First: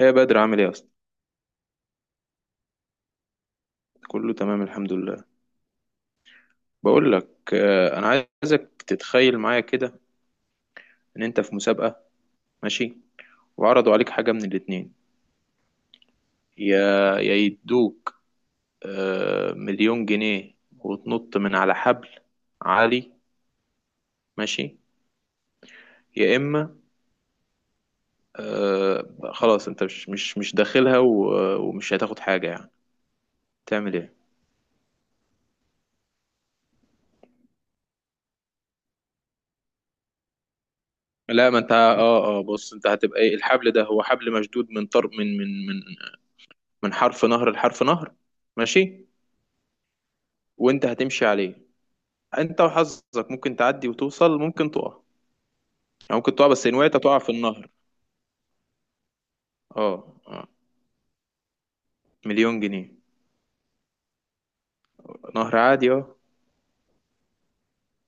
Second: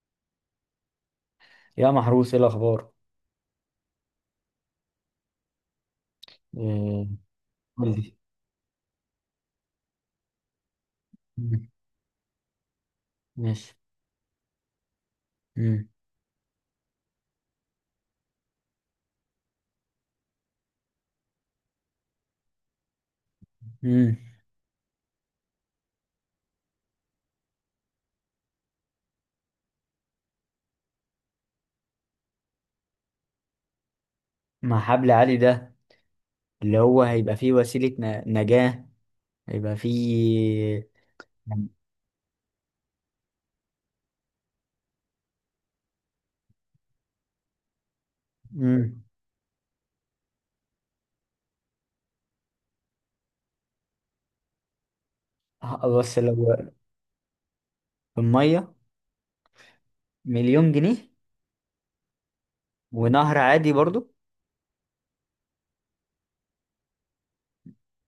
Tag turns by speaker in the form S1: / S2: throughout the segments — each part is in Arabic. S1: ايه يا بدر عامل ايه اصلا.
S2: يا محروس، ايه الاخبار؟
S1: كله تمام الحمد لله.
S2: إيه،
S1: بقول لك
S2: قول
S1: انا
S2: لي.
S1: عايزك تتخيل معايا كده ان انت في
S2: مم،
S1: مسابقة. ماشي.
S2: ماشي.
S1: وعرضوا عليك حاجة من الاتنين،
S2: مم،
S1: يا يا يدوك مليون جنيه وتنط من على حبل عالي.
S2: مم.
S1: ماشي. يا اما آه، خلاص انت مش داخلها ومش هتاخد حاجة يعني، تعمل ايه؟
S2: مع حبل عالي ده، اللي هو هيبقى فيه وسيلة نجاة، هيبقى فيه.
S1: لا، ما انت اه بص، انت هتبقى ايه؟ الحبل ده هو حبل مشدود من طرف من من حرف نهر لحرف نهر.
S2: مم.
S1: ماشي. وانت هتمشي عليه، انت وحظك ممكن تعدي وتوصل، ممكن تقع. يعني
S2: بس
S1: ممكن تقع،
S2: لو
S1: بس ان وقعت تقع في النهر.
S2: المية
S1: اه. اه.
S2: مليون جنيه،
S1: مليون جنيه.
S2: ونهر عادي برضو.
S1: نهر عادي، اه.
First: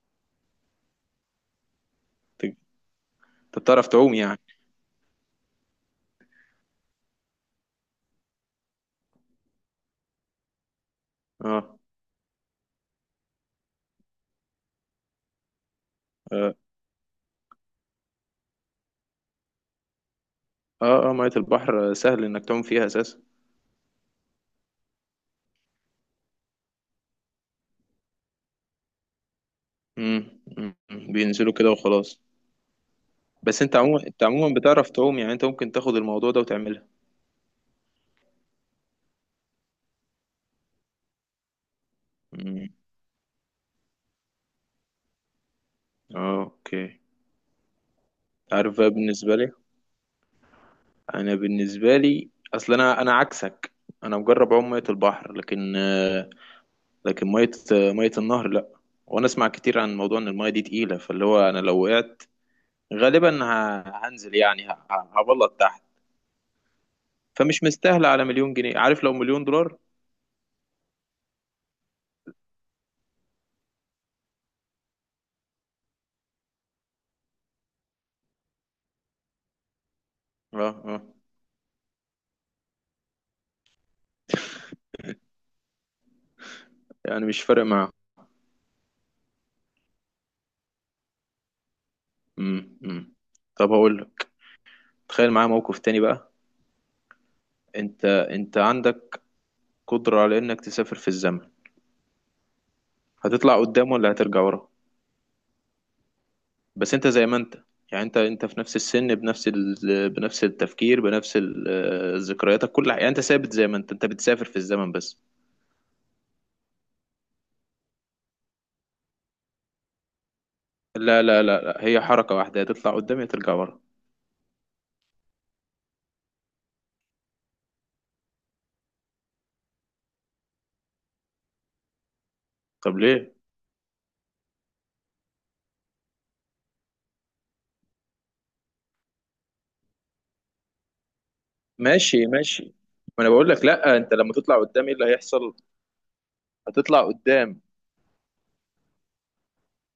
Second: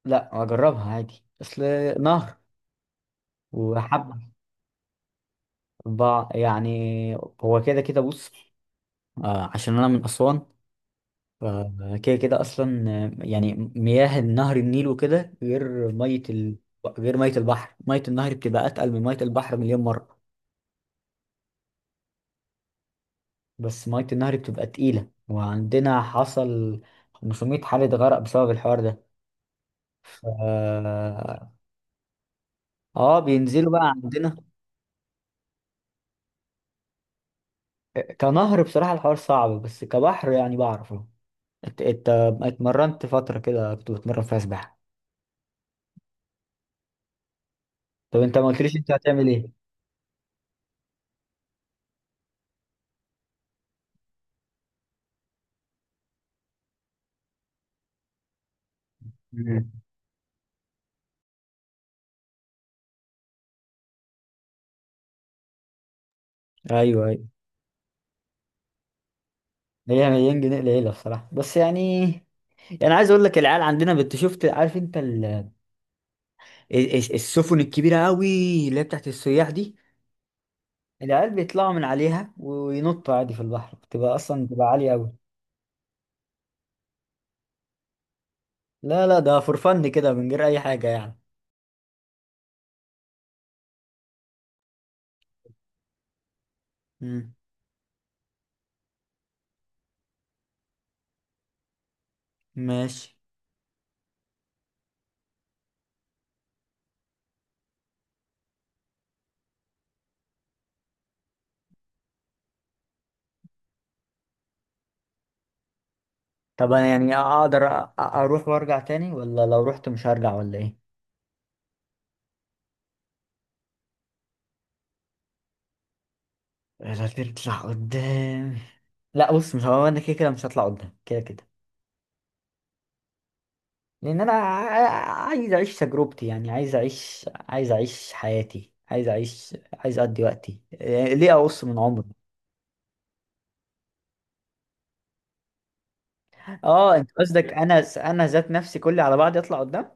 S2: لا، اجربها عادي. اصل نهر
S1: ت- انت بتعرف
S2: وحبل،
S1: تعوم يعني؟
S2: يعني هو كده كده. بص، عشان انا من اسوان،
S1: اه.
S2: فكده كده اصلا يعني. مياه نهر النيل وكده غير ميه
S1: اه
S2: غير ميه البحر. ميه النهر بتبقى اتقل من ميه البحر مليون مره.
S1: اه مية البحر سهل انك تعوم فيها اساسا.
S2: بس ميه النهر بتبقى تقيله، وعندنا حصل 500 حالة غرق بسبب الحوار ده. ف...
S1: مم، مم، مم.
S2: اه
S1: بينزلوا كده وخلاص. بس
S2: بينزلوا
S1: انت
S2: بقى
S1: عموما، انت
S2: عندنا.
S1: عموما بتعرف تعوم يعني، انت ممكن تاخد الموضوع ده وتعملها.
S2: كنهر بصراحة الحوار صعب، بس كبحر يعني بعرفه. انت
S1: مم.
S2: اتمرنت فترة كده، كنت بتمرن فيها سباحة؟
S1: اه، اوكي.
S2: طب انت ما قلتليش
S1: عارف
S2: انت
S1: بقى،
S2: هتعمل
S1: بالنسبة
S2: ايه.
S1: لي انا، بالنسبة لي اصل انا عكسك. انا مجرب اعوم مية البحر لكن لكن ميه النهر لا. وانا اسمع
S2: مم.
S1: كتير عن موضوع ان الميه دي تقيله، فاللي هو انا لو وقعت غالبا هنزل يعني، هبلط تحت.
S2: ايوه،
S1: فمش مستاهله على مليون جنيه، عارف؟ لو مليون دولار.
S2: هي مليون جنيه قليله بصراحه، بس يعني، يعني عايز اقول لك، العيال عندنا شفت، عارف انت السفن الكبيره قوي، اللي هي بتاعت السياح دي،
S1: اه. اه.
S2: العيال بيطلعوا من عليها وينطوا عادي في البحر، بتبقى اصلا بتبقى عاليه قوي.
S1: يعني مش فارق معاه.
S2: لا لا، ده فور فن كده، من غير اي حاجه يعني.
S1: امم. أمم. طب هقول لك، تخيل معايا موقف تاني بقى.
S2: امم،
S1: انت عندك قدره على انك تسافر في الزمن،
S2: ماشي.
S1: هتطلع قدام ولا هترجع ورا؟ بس انت زي ما انت، يعني انت في نفس السن، بنفس ال... بنفس التفكير، بنفس ذكرياتك، كل حاجه. يعني انت ثابت زي ما انت، انت بتسافر في الزمن بس.
S2: طب انا يعني اقدر اروح وارجع تاني، ولا لو رحت مش هرجع ولا ايه؟
S1: لا لا لا لا، هي حركه واحده، يا تطلع قدام يا ترجع ورا.
S2: لا، تطلع قدام. لا بص، مش هو انا كده كده مش هطلع قدام كده كده.
S1: طب ليه؟
S2: لان انا عايز اعيش تجربتي، يعني عايز اعيش، حياتي، عايز اقضي وقتي. ليه اقص من عمري؟
S1: ماشي، ماشي. ما انا بقول لك، لا، انت لما تطلع قدام ايه اللي هيحصل؟
S2: اه،
S1: هتطلع
S2: انت قصدك
S1: قدام.
S2: انا ذات نفسي كلي على بعض يطلع قدام؟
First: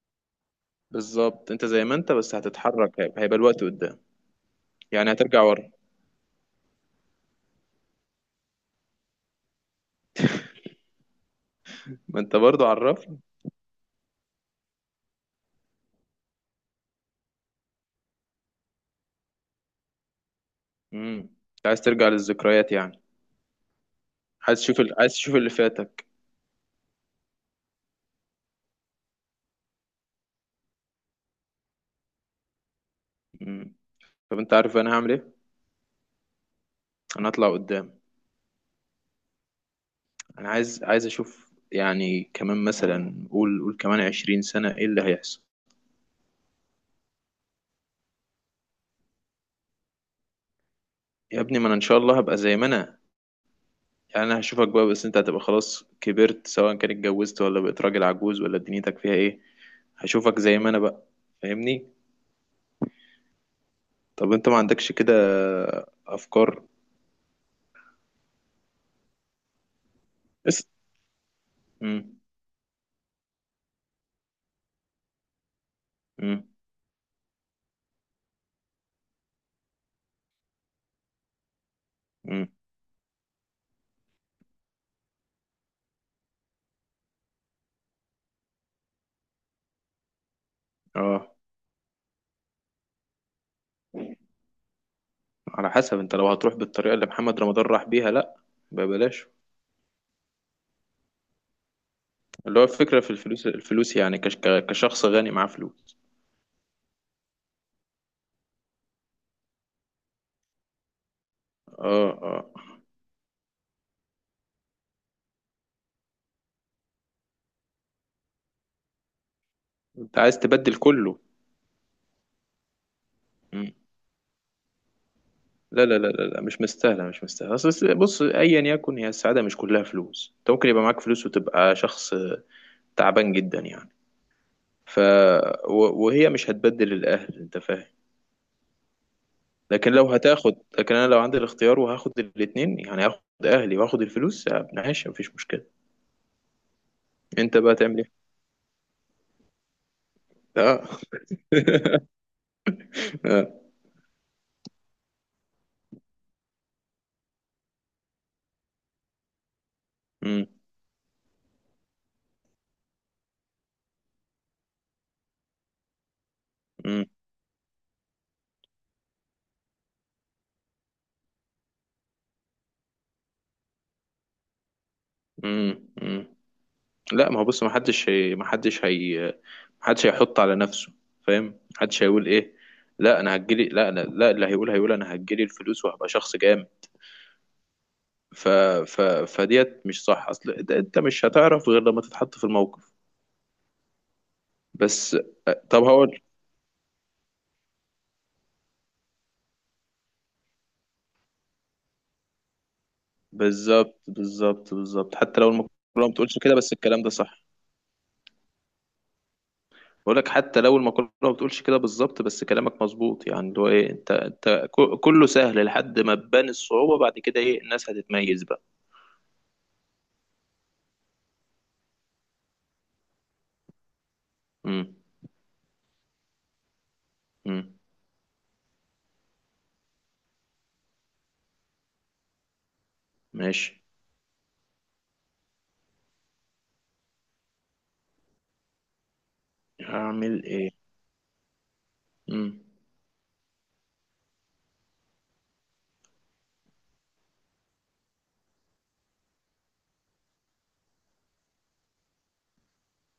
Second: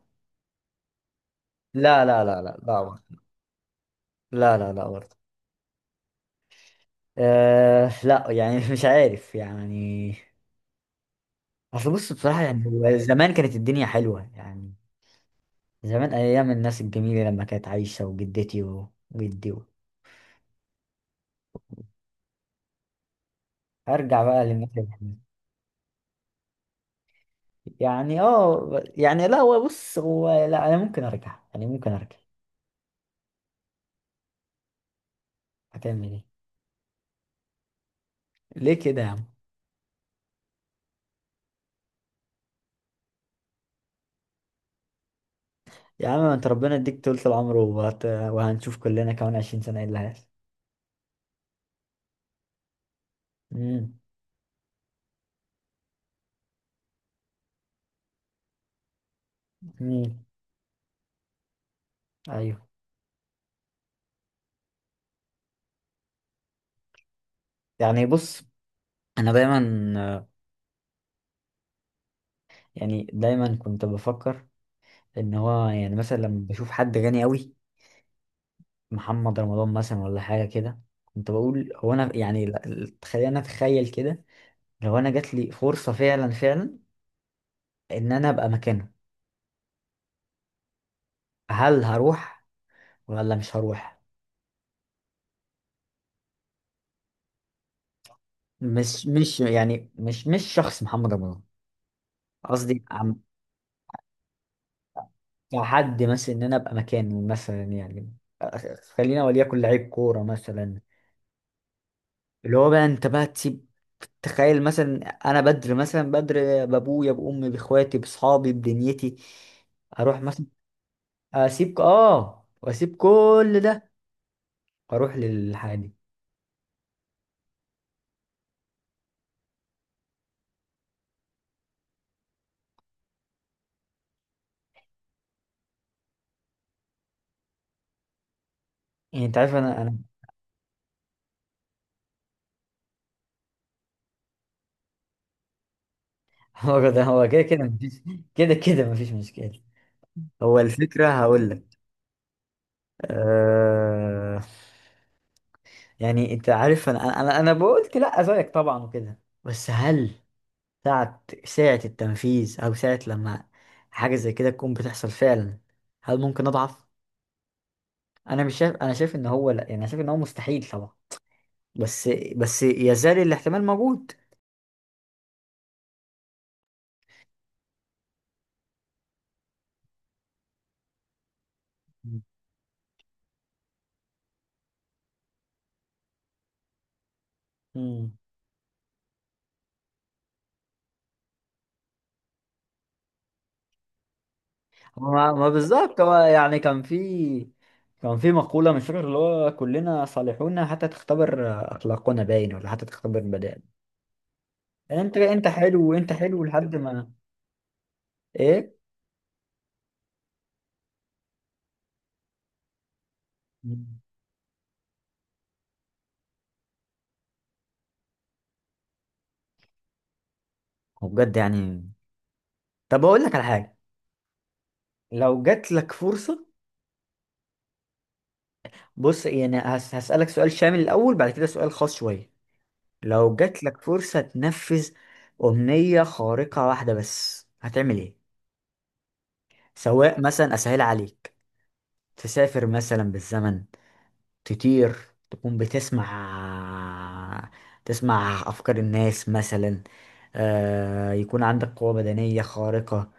S1: بالظبط انت زي ما
S2: لا
S1: انت،
S2: لا
S1: بس
S2: لا لا لا
S1: هتتحرك،
S2: برضه.
S1: هيبقى الوقت قدام.
S2: لا لا لا
S1: يعني
S2: برضه.
S1: هترجع ورا.
S2: أه لا يعني مش عارف يعني. اصل بص،
S1: ما انت
S2: بصراحة
S1: برضو
S2: يعني هو
S1: عرفني.
S2: زمان كانت الدنيا حلوة يعني. زمان ايام الناس الجميلة، لما كانت عايشة وجدتي وجدي
S1: امم. انت عايز ترجع للذكريات يعني؟
S2: ارجع بقى
S1: عايز
S2: للناس.
S1: تشوف ال... عايز تشوف اللي فاتك.
S2: يعني اه، يعني لا، هو بص، هو لا، انا ممكن ارجع، يعني ممكن ارجع.
S1: امم. طب انت عارف انا هعمل ايه؟
S2: هتعمل ايه؟
S1: انا هطلع قدام.
S2: ليه كده يا عم؟
S1: انا عايز اشوف يعني، كمان مثلا، قول كمان 20 سنة ايه اللي هيحصل.
S2: يا عم، ما انت ربنا يديك طولة العمر، وهنشوف كلنا كمان 20 سنة ايه اللي هيحصل.
S1: يا ابني، ما انا ان شاء الله هبقى زي ما انا،
S2: امم.
S1: يعني انا هشوفك بقى، بس انت هتبقى خلاص كبرت، سواء كان اتجوزت ولا بقيت راجل عجوز ولا دنيتك فيها ايه.
S2: امم.
S1: هشوفك زي ما انا بقى. فاهمني؟
S2: ايوه،
S1: طب انت ما عندكش كده افكار؟
S2: يعني بص، انا دايما،
S1: اس امم.
S2: يعني دايما كنت بفكر ان هو يعني، مثلا لما
S1: امم.
S2: بشوف حد غني قوي، محمد رمضان مثلا ولا حاجة كده، كنت بقول هو انا يعني،
S1: امم.
S2: خلينا اتخيل كده، لو انا جات لي فرصة فعلا فعلا، ان انا ابقى مكانه،
S1: اه،
S2: هل هروح ولا مش هروح؟
S1: على حسب. انت لو هتروح بالطريقة اللي محمد رمضان راح بيها، لا.
S2: مش
S1: ببلاش.
S2: مش يعني مش شخص محمد رمضان،
S1: اللي هو
S2: قصدي
S1: الفكرة في
S2: عم،
S1: الفلوس، الفلوس يعني، كشخص غني معاه فلوس.
S2: كحد مثلا، ان انا ابقى مكانه مثلا يعني. خلينا وليكن لعيب كوره مثلا،
S1: اه، اه.
S2: اللي هو بقى انت بقى تسيب، تخيل مثلا انا بدر، مثلا بدر بابويا بامي باخواتي باصحابي بدنيتي،
S1: انت
S2: اروح
S1: عايز
S2: مثلا،
S1: تبدل كله؟
S2: اسيب، واسيب كل
S1: مم.
S2: ده، واروح
S1: لا
S2: للحادي.
S1: لا لا لا لا، مش مستاهله، مش مستاهله. اصل بص، ايا يكن، هي السعاده مش كلها فلوس، انت ممكن يبقى معاك فلوس وتبقى شخص تعبان جدا يعني. ف، وهي مش هتبدل الاهل، انت فاهم؟
S2: يعني انت عارف، انا
S1: لكن
S2: انا
S1: لو هتاخد، لكن انا لو عندي الاختيار وهاخد الاثنين، يعني هاخد اهلي واخد الفلوس ماشي، مفيش مشكله.
S2: هو ده، هو كده
S1: انت
S2: كده
S1: بقى تعمل
S2: مفيش،
S1: ايه؟
S2: كده كده مفيش مشكله، هو
S1: اه.
S2: الفكره، هقول لك.
S1: آه.
S2: آه يعني انت عارف، انا بقولت لا زيك طبعا وكده، بس هل
S1: مم.
S2: ساعة، التنفيذ، او ساعة لما حاجة زي كده تكون بتحصل فعلا، هل ممكن اضعف؟
S1: مم.
S2: انا مش شايف، انا شايف ان هو لا، يعني انا شايف ان هو مستحيل طبعا، بس يزال الاحتمال موجود.
S1: مم. مم. لا، ما هو بص، ما حدش هيحط على نفسه. فاهم؟ ما حدش هيقول ايه، لا انا هجيلي لا أنا لا اللي هيقول هيقول انا هجيلي الفلوس وهبقى شخص جامد.
S2: مم.
S1: ف، ف، فديت. مش صح؟ اصل ده انت مش هتعرف غير لما تتحط في الموقف. بس.
S2: ما
S1: طب
S2: بالظبط. هو
S1: هقول.
S2: يعني كان في، كان في مقولة مش فاكر، اللي هو كلنا صالحون حتى تختبر أخلاقنا، باين ولا حتى تختبر.
S1: بالظبط، بالظبط، بالظبط.
S2: انت
S1: حتى
S2: انت
S1: لو المقولة
S2: حلو،
S1: ما
S2: وانت
S1: بتقولش
S2: حلو
S1: كده، بس
S2: لحد
S1: الكلام
S2: ما.
S1: ده صح.
S2: ايه.
S1: بقول لك، حتى لو المقولة ما بتقولش كده بالظبط، بس كلامك مظبوط. يعني اللي هو ايه، انت انت كله سهل لحد ما تبان الصعوبة، بعد كده ايه، الناس هتتميز بقى.
S2: وبجد يعني، طب اقول لك على حاجه،
S1: امم.
S2: لو جات لك فرصه.
S1: مم.
S2: بص يعني، هسالك سؤال شامل الاول، بعد كده سؤال خاص شويه. لو جات لك
S1: ماشي.
S2: فرصه تنفذ امنيه خارقه واحده بس، هتعمل ايه؟ سواء
S1: هعمل
S2: مثلا،
S1: ايه؟
S2: اسهل عليك،
S1: مم.
S2: تسافر مثلا بالزمن، تطير، تكون بتسمع، تسمع افكار الناس مثلا، يكون عندك قوه بدنيه خارقه،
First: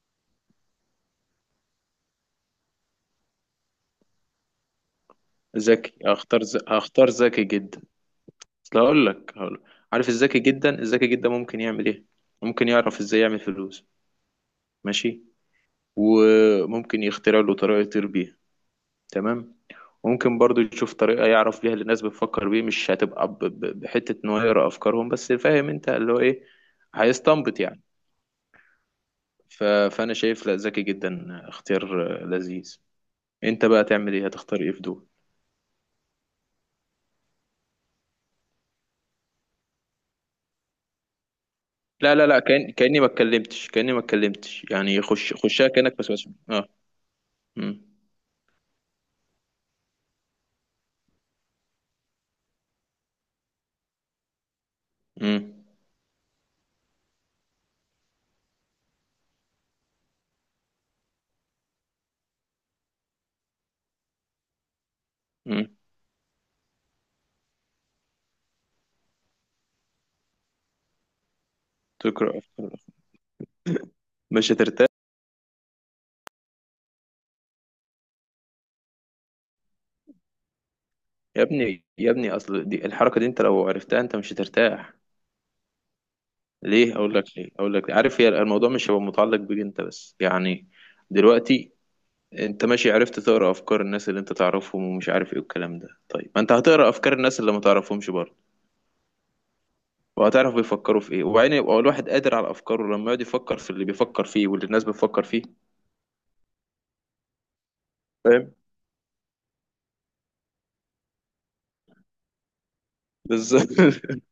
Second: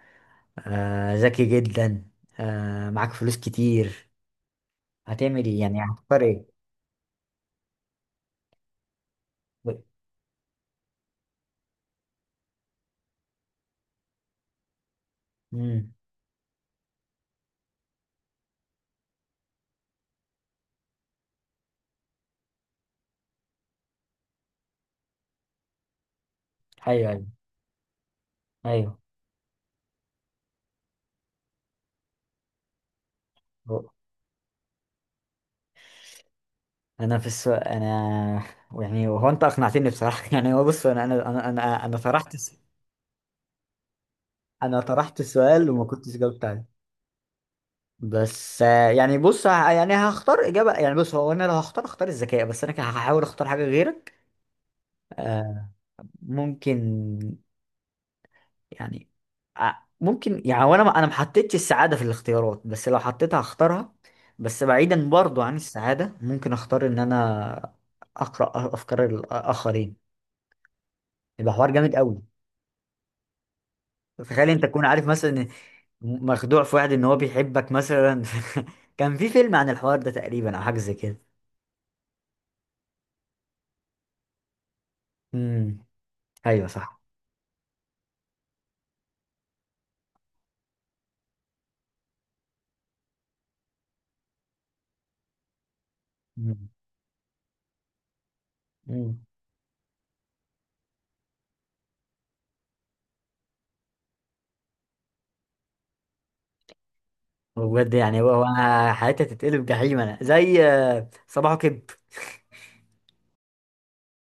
S2: ذكي جدا، معاك فلوس كتير، هتعمل ايه، يعني
S1: ذكي.
S2: هتختار
S1: هختار
S2: ايه؟
S1: هختار ذكي جدا. اصل هقول لك، عارف الذكي جدا، الذكي جدا ممكن يعمل ايه؟ ممكن يعرف ازاي يعمل فلوس. ماشي.
S2: امم.
S1: وممكن يخترع له طريقة يطير بيها. تمام. ممكن برضو يشوف طريقة يعرف بيها اللي الناس بتفكر بيه، مش هتبقى ب... ب... بحتة ان هو يقرا افكارهم بس، فاهم انت اللي هو ايه،
S2: ايوه ايوه
S1: هيستنبط يعني.
S2: ايوه.
S1: فانا شايف لا، ذكي جدا اختيار لذيذ. انت بقى
S2: هو-
S1: تعمل ايه؟ هتختار ايه في دول؟
S2: انا في السؤال، انا يعني هو انت اقنعتني بصراحه يعني هو بص، انا انا انا انا أنا
S1: لا لا
S2: طرحت
S1: لا، كأن، كأني ما اتكلمتش
S2: انا
S1: يعني،
S2: طرحت
S1: خشها
S2: السؤال وما
S1: كأنك، بس
S2: كنتش
S1: بس
S2: جاوبت عليه.
S1: اه. امم.
S2: بس يعني بص، يعني هختار اجابه. يعني بص، هو انا لو هختار، اختار الذكاء، بس انا كده هحاول اختار حاجه غيرك.
S1: امم.
S2: آه ممكن يعني، ع- ممكن يعني، وانا ما انا ما حطيتش السعاده في الاختيارات، بس لو حطيتها هختارها. بس بعيدا برضو عن
S1: امم.
S2: السعاده، ممكن اختار ان انا اقرا افكار الاخرين، يبقى حوار جامد قوي.
S1: تقرأ أفكار.
S2: تخيل
S1: مش
S2: انت تكون
S1: هترتاح.
S2: عارف مثلا إن مخدوع في واحد ان هو بيحبك مثلا. كان في فيلم عن الحوار ده تقريبا، او حاجه زي كده.
S1: يا ابني، يا ابني، اصل دي الحركة دي انت لو عرفتها انت مش هترتاح.
S2: امم. ايوه
S1: ليه؟
S2: صح.
S1: اقول لك ليه، اقول لك ليه. عارف، هي الموضوع مش هيبقى متعلق بيك انت بس يعني. دلوقتي انت ماشي عرفت تقرأ افكار الناس اللي انت تعرفهم ومش عارف ايه والكلام ده، طيب ما انت
S2: امم.
S1: هتقرأ افكار الناس اللي ما تعرفهمش برضه.
S2: امم.
S1: وهتعرف بيفكروا في ايه، وبعدين يبقى الواحد قادر على افكاره لما يقعد يفكر في اللي بيفكر فيه واللي الناس بتفكر فيه.
S2: بجد يعني هو
S1: فاهم؟
S2: هو، حياتي هتتقلب جحيم. انا زي صباحو كده.
S1: بالظبط.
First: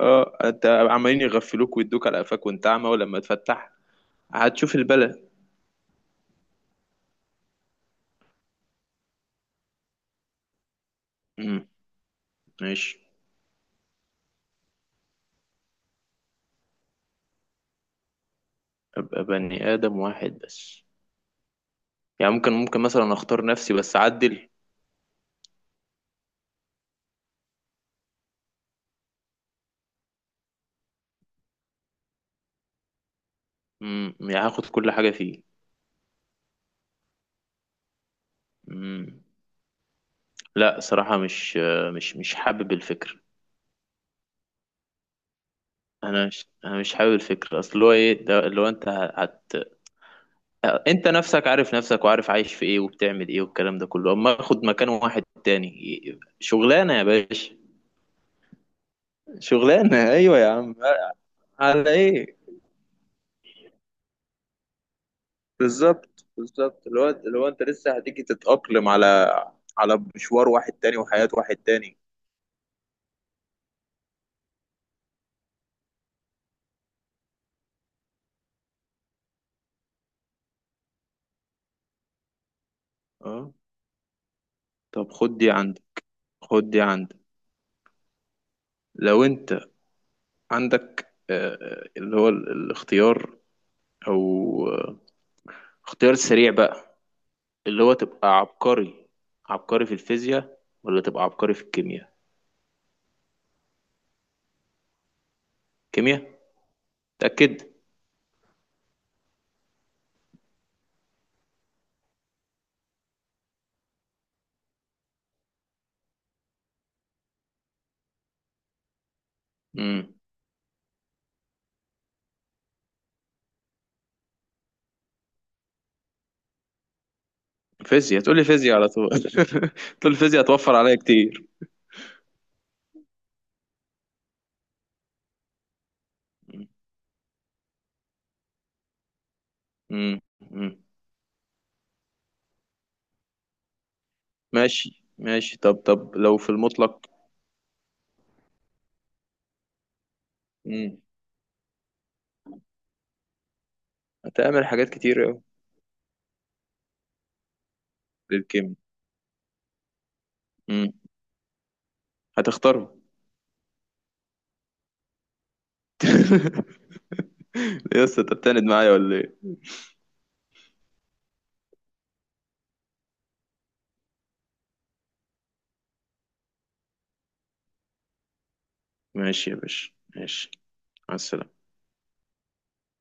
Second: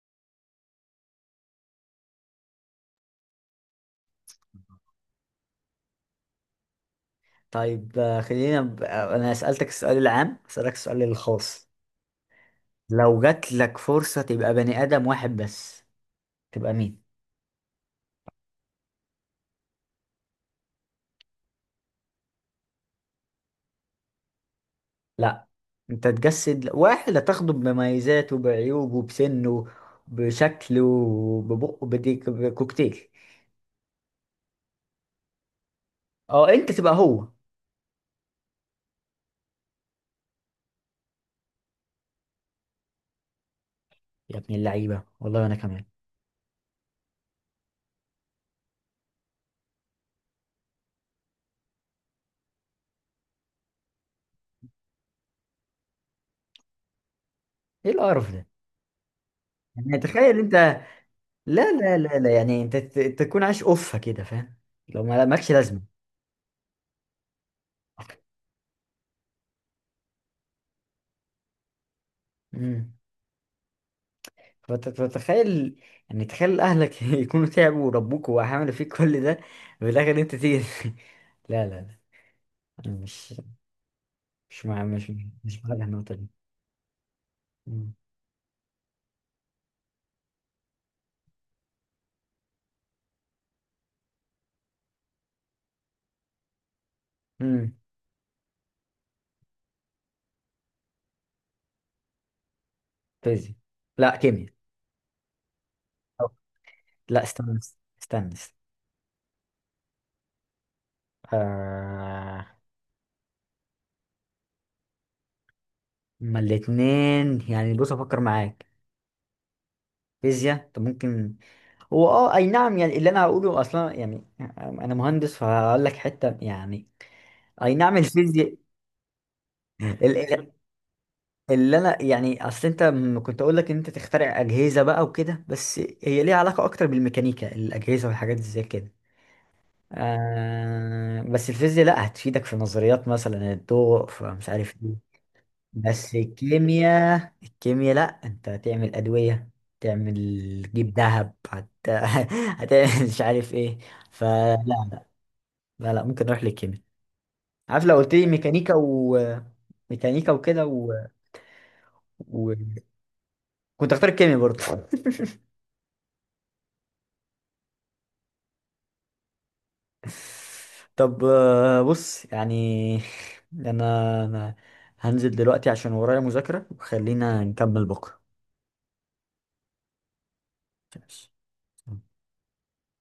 S1: اه، انت عمالين يغفلوك ويدوك على قفاك وانت اعمى، ولما تفتح هتشوف البلا.
S2: طيب، خلينا ب... آه، انا سألتك السؤال العام، هسألك السؤال الخاص.
S1: امم. ماشي.
S2: لو جات لك فرصة تبقى بني آدم واحد بس، تبقى مين؟
S1: ابقى بني ادم واحد بس؟ يعني ممكن، ممكن مثلا اختار نفسي بس اعدل؟
S2: لا، انت تجسد واحد هتاخده بمميزاته بعيوبه بسنه بشكله، ببقه بديك بكوكتيل.
S1: امم. يعني هاخد كل حاجه فيه؟
S2: اه، انت تبقى هو.
S1: امم. لا صراحه، مش، مش حابب الفكر.
S2: يا ابن اللعيبة، والله انا كمان.
S1: انا مش حابب الفكر. اصل هو ايه ده؟ اللي هو انت هت، انت نفسك عارف نفسك وعارف عايش في ايه وبتعمل ايه والكلام ده كله، اما اخد مكان واحد تاني، شغلانه يا باشا.
S2: ايه القرف ده؟
S1: شغلانه،
S2: يعني تخيل
S1: ايوه يا
S2: انت،
S1: عم.
S2: لا
S1: على
S2: لا لا لا،
S1: ايه؟
S2: يعني انت تكون عايش اوفة كده، فاهم؟ لو ما مالكش لازمة.
S1: بالظبط، بالظبط. اللي هو، اللي هو انت لسه هتيجي تتاقلم على، على مشوار واحد تاني وحياه واحد تاني.
S2: مم. فتتخيل، يعني تخيل اهلك يكونوا تعبوا وربوك وعملوا فيك كل ده، وفي الاخر انت تيجي. لا لا لا، أنا مش،
S1: اه.
S2: مش مع،
S1: طب
S2: مش،
S1: خد دي
S2: مش مع
S1: عندك،
S2: النقطة دي.
S1: خد دي عندك.
S2: مم.
S1: لو انت عندك اللي هو الاختيار، او آه، اختيار سريع بقى،
S2: مم.
S1: اللي هو تبقى عبقري، عبقري في الفيزياء ولا تبقى عبقري في الكيمياء؟
S2: فيزياء. لا، كيمياء. أو-
S1: كيمياء.
S2: لا استنى،
S1: تأكد.
S2: استنى استنى. آه... ما الاتنين يعني، بص افكر معاك.
S1: امم.
S2: فيزياء طب ممكن، هو اي نعم، يعني اللي انا هقوله اصلا يعني، انا مهندس فهقول لك حته يعني، اي نعم،
S1: فيزياء. تقول لي
S2: الفيزياء.
S1: فيزياء على طول؟ تقول لي فيزياء هتوفر عليا كتير.
S2: اللي انا يعني، اصل انت كنت اقول لك ان انت تخترع اجهزه بقى وكده، بس هي ليها علاقه اكتر بالميكانيكا، الاجهزه والحاجات زي كده.
S1: مم. مم.
S2: بس الفيزياء لا، هتفيدك في نظريات مثلا الضوء، فمش عارف ايه.
S1: ماشي، ماشي. طب،
S2: بس
S1: طب لو في المطلق.
S2: الكيمياء، الكيمياء لا، انت هتعمل ادويه، تعمل،
S1: مم.
S2: تجيب ذهب، هتعمل مش عارف ايه. فلا
S1: هتعمل حاجات
S2: لا،
S1: كتير أوي.
S2: لا لا، ممكن اروح للكيمياء. عارف، لو قلت لي ميكانيكا
S1: للكيمياء.
S2: و ميكانيكا وكده
S1: مم.
S2: و...
S1: هتختارهم؟
S2: كنت اختار الكيمياء برضه.
S1: ليه يا اسطى، انت بتعند معايا ولا ايه؟
S2: طب، بص يعني، أنا هنزل دلوقتي عشان ورايا مذاكرة، وخلينا نكمل بكرة.
S1: ماشي يا باشا، ماشي. مع
S2: ماشي.
S1: السلامة.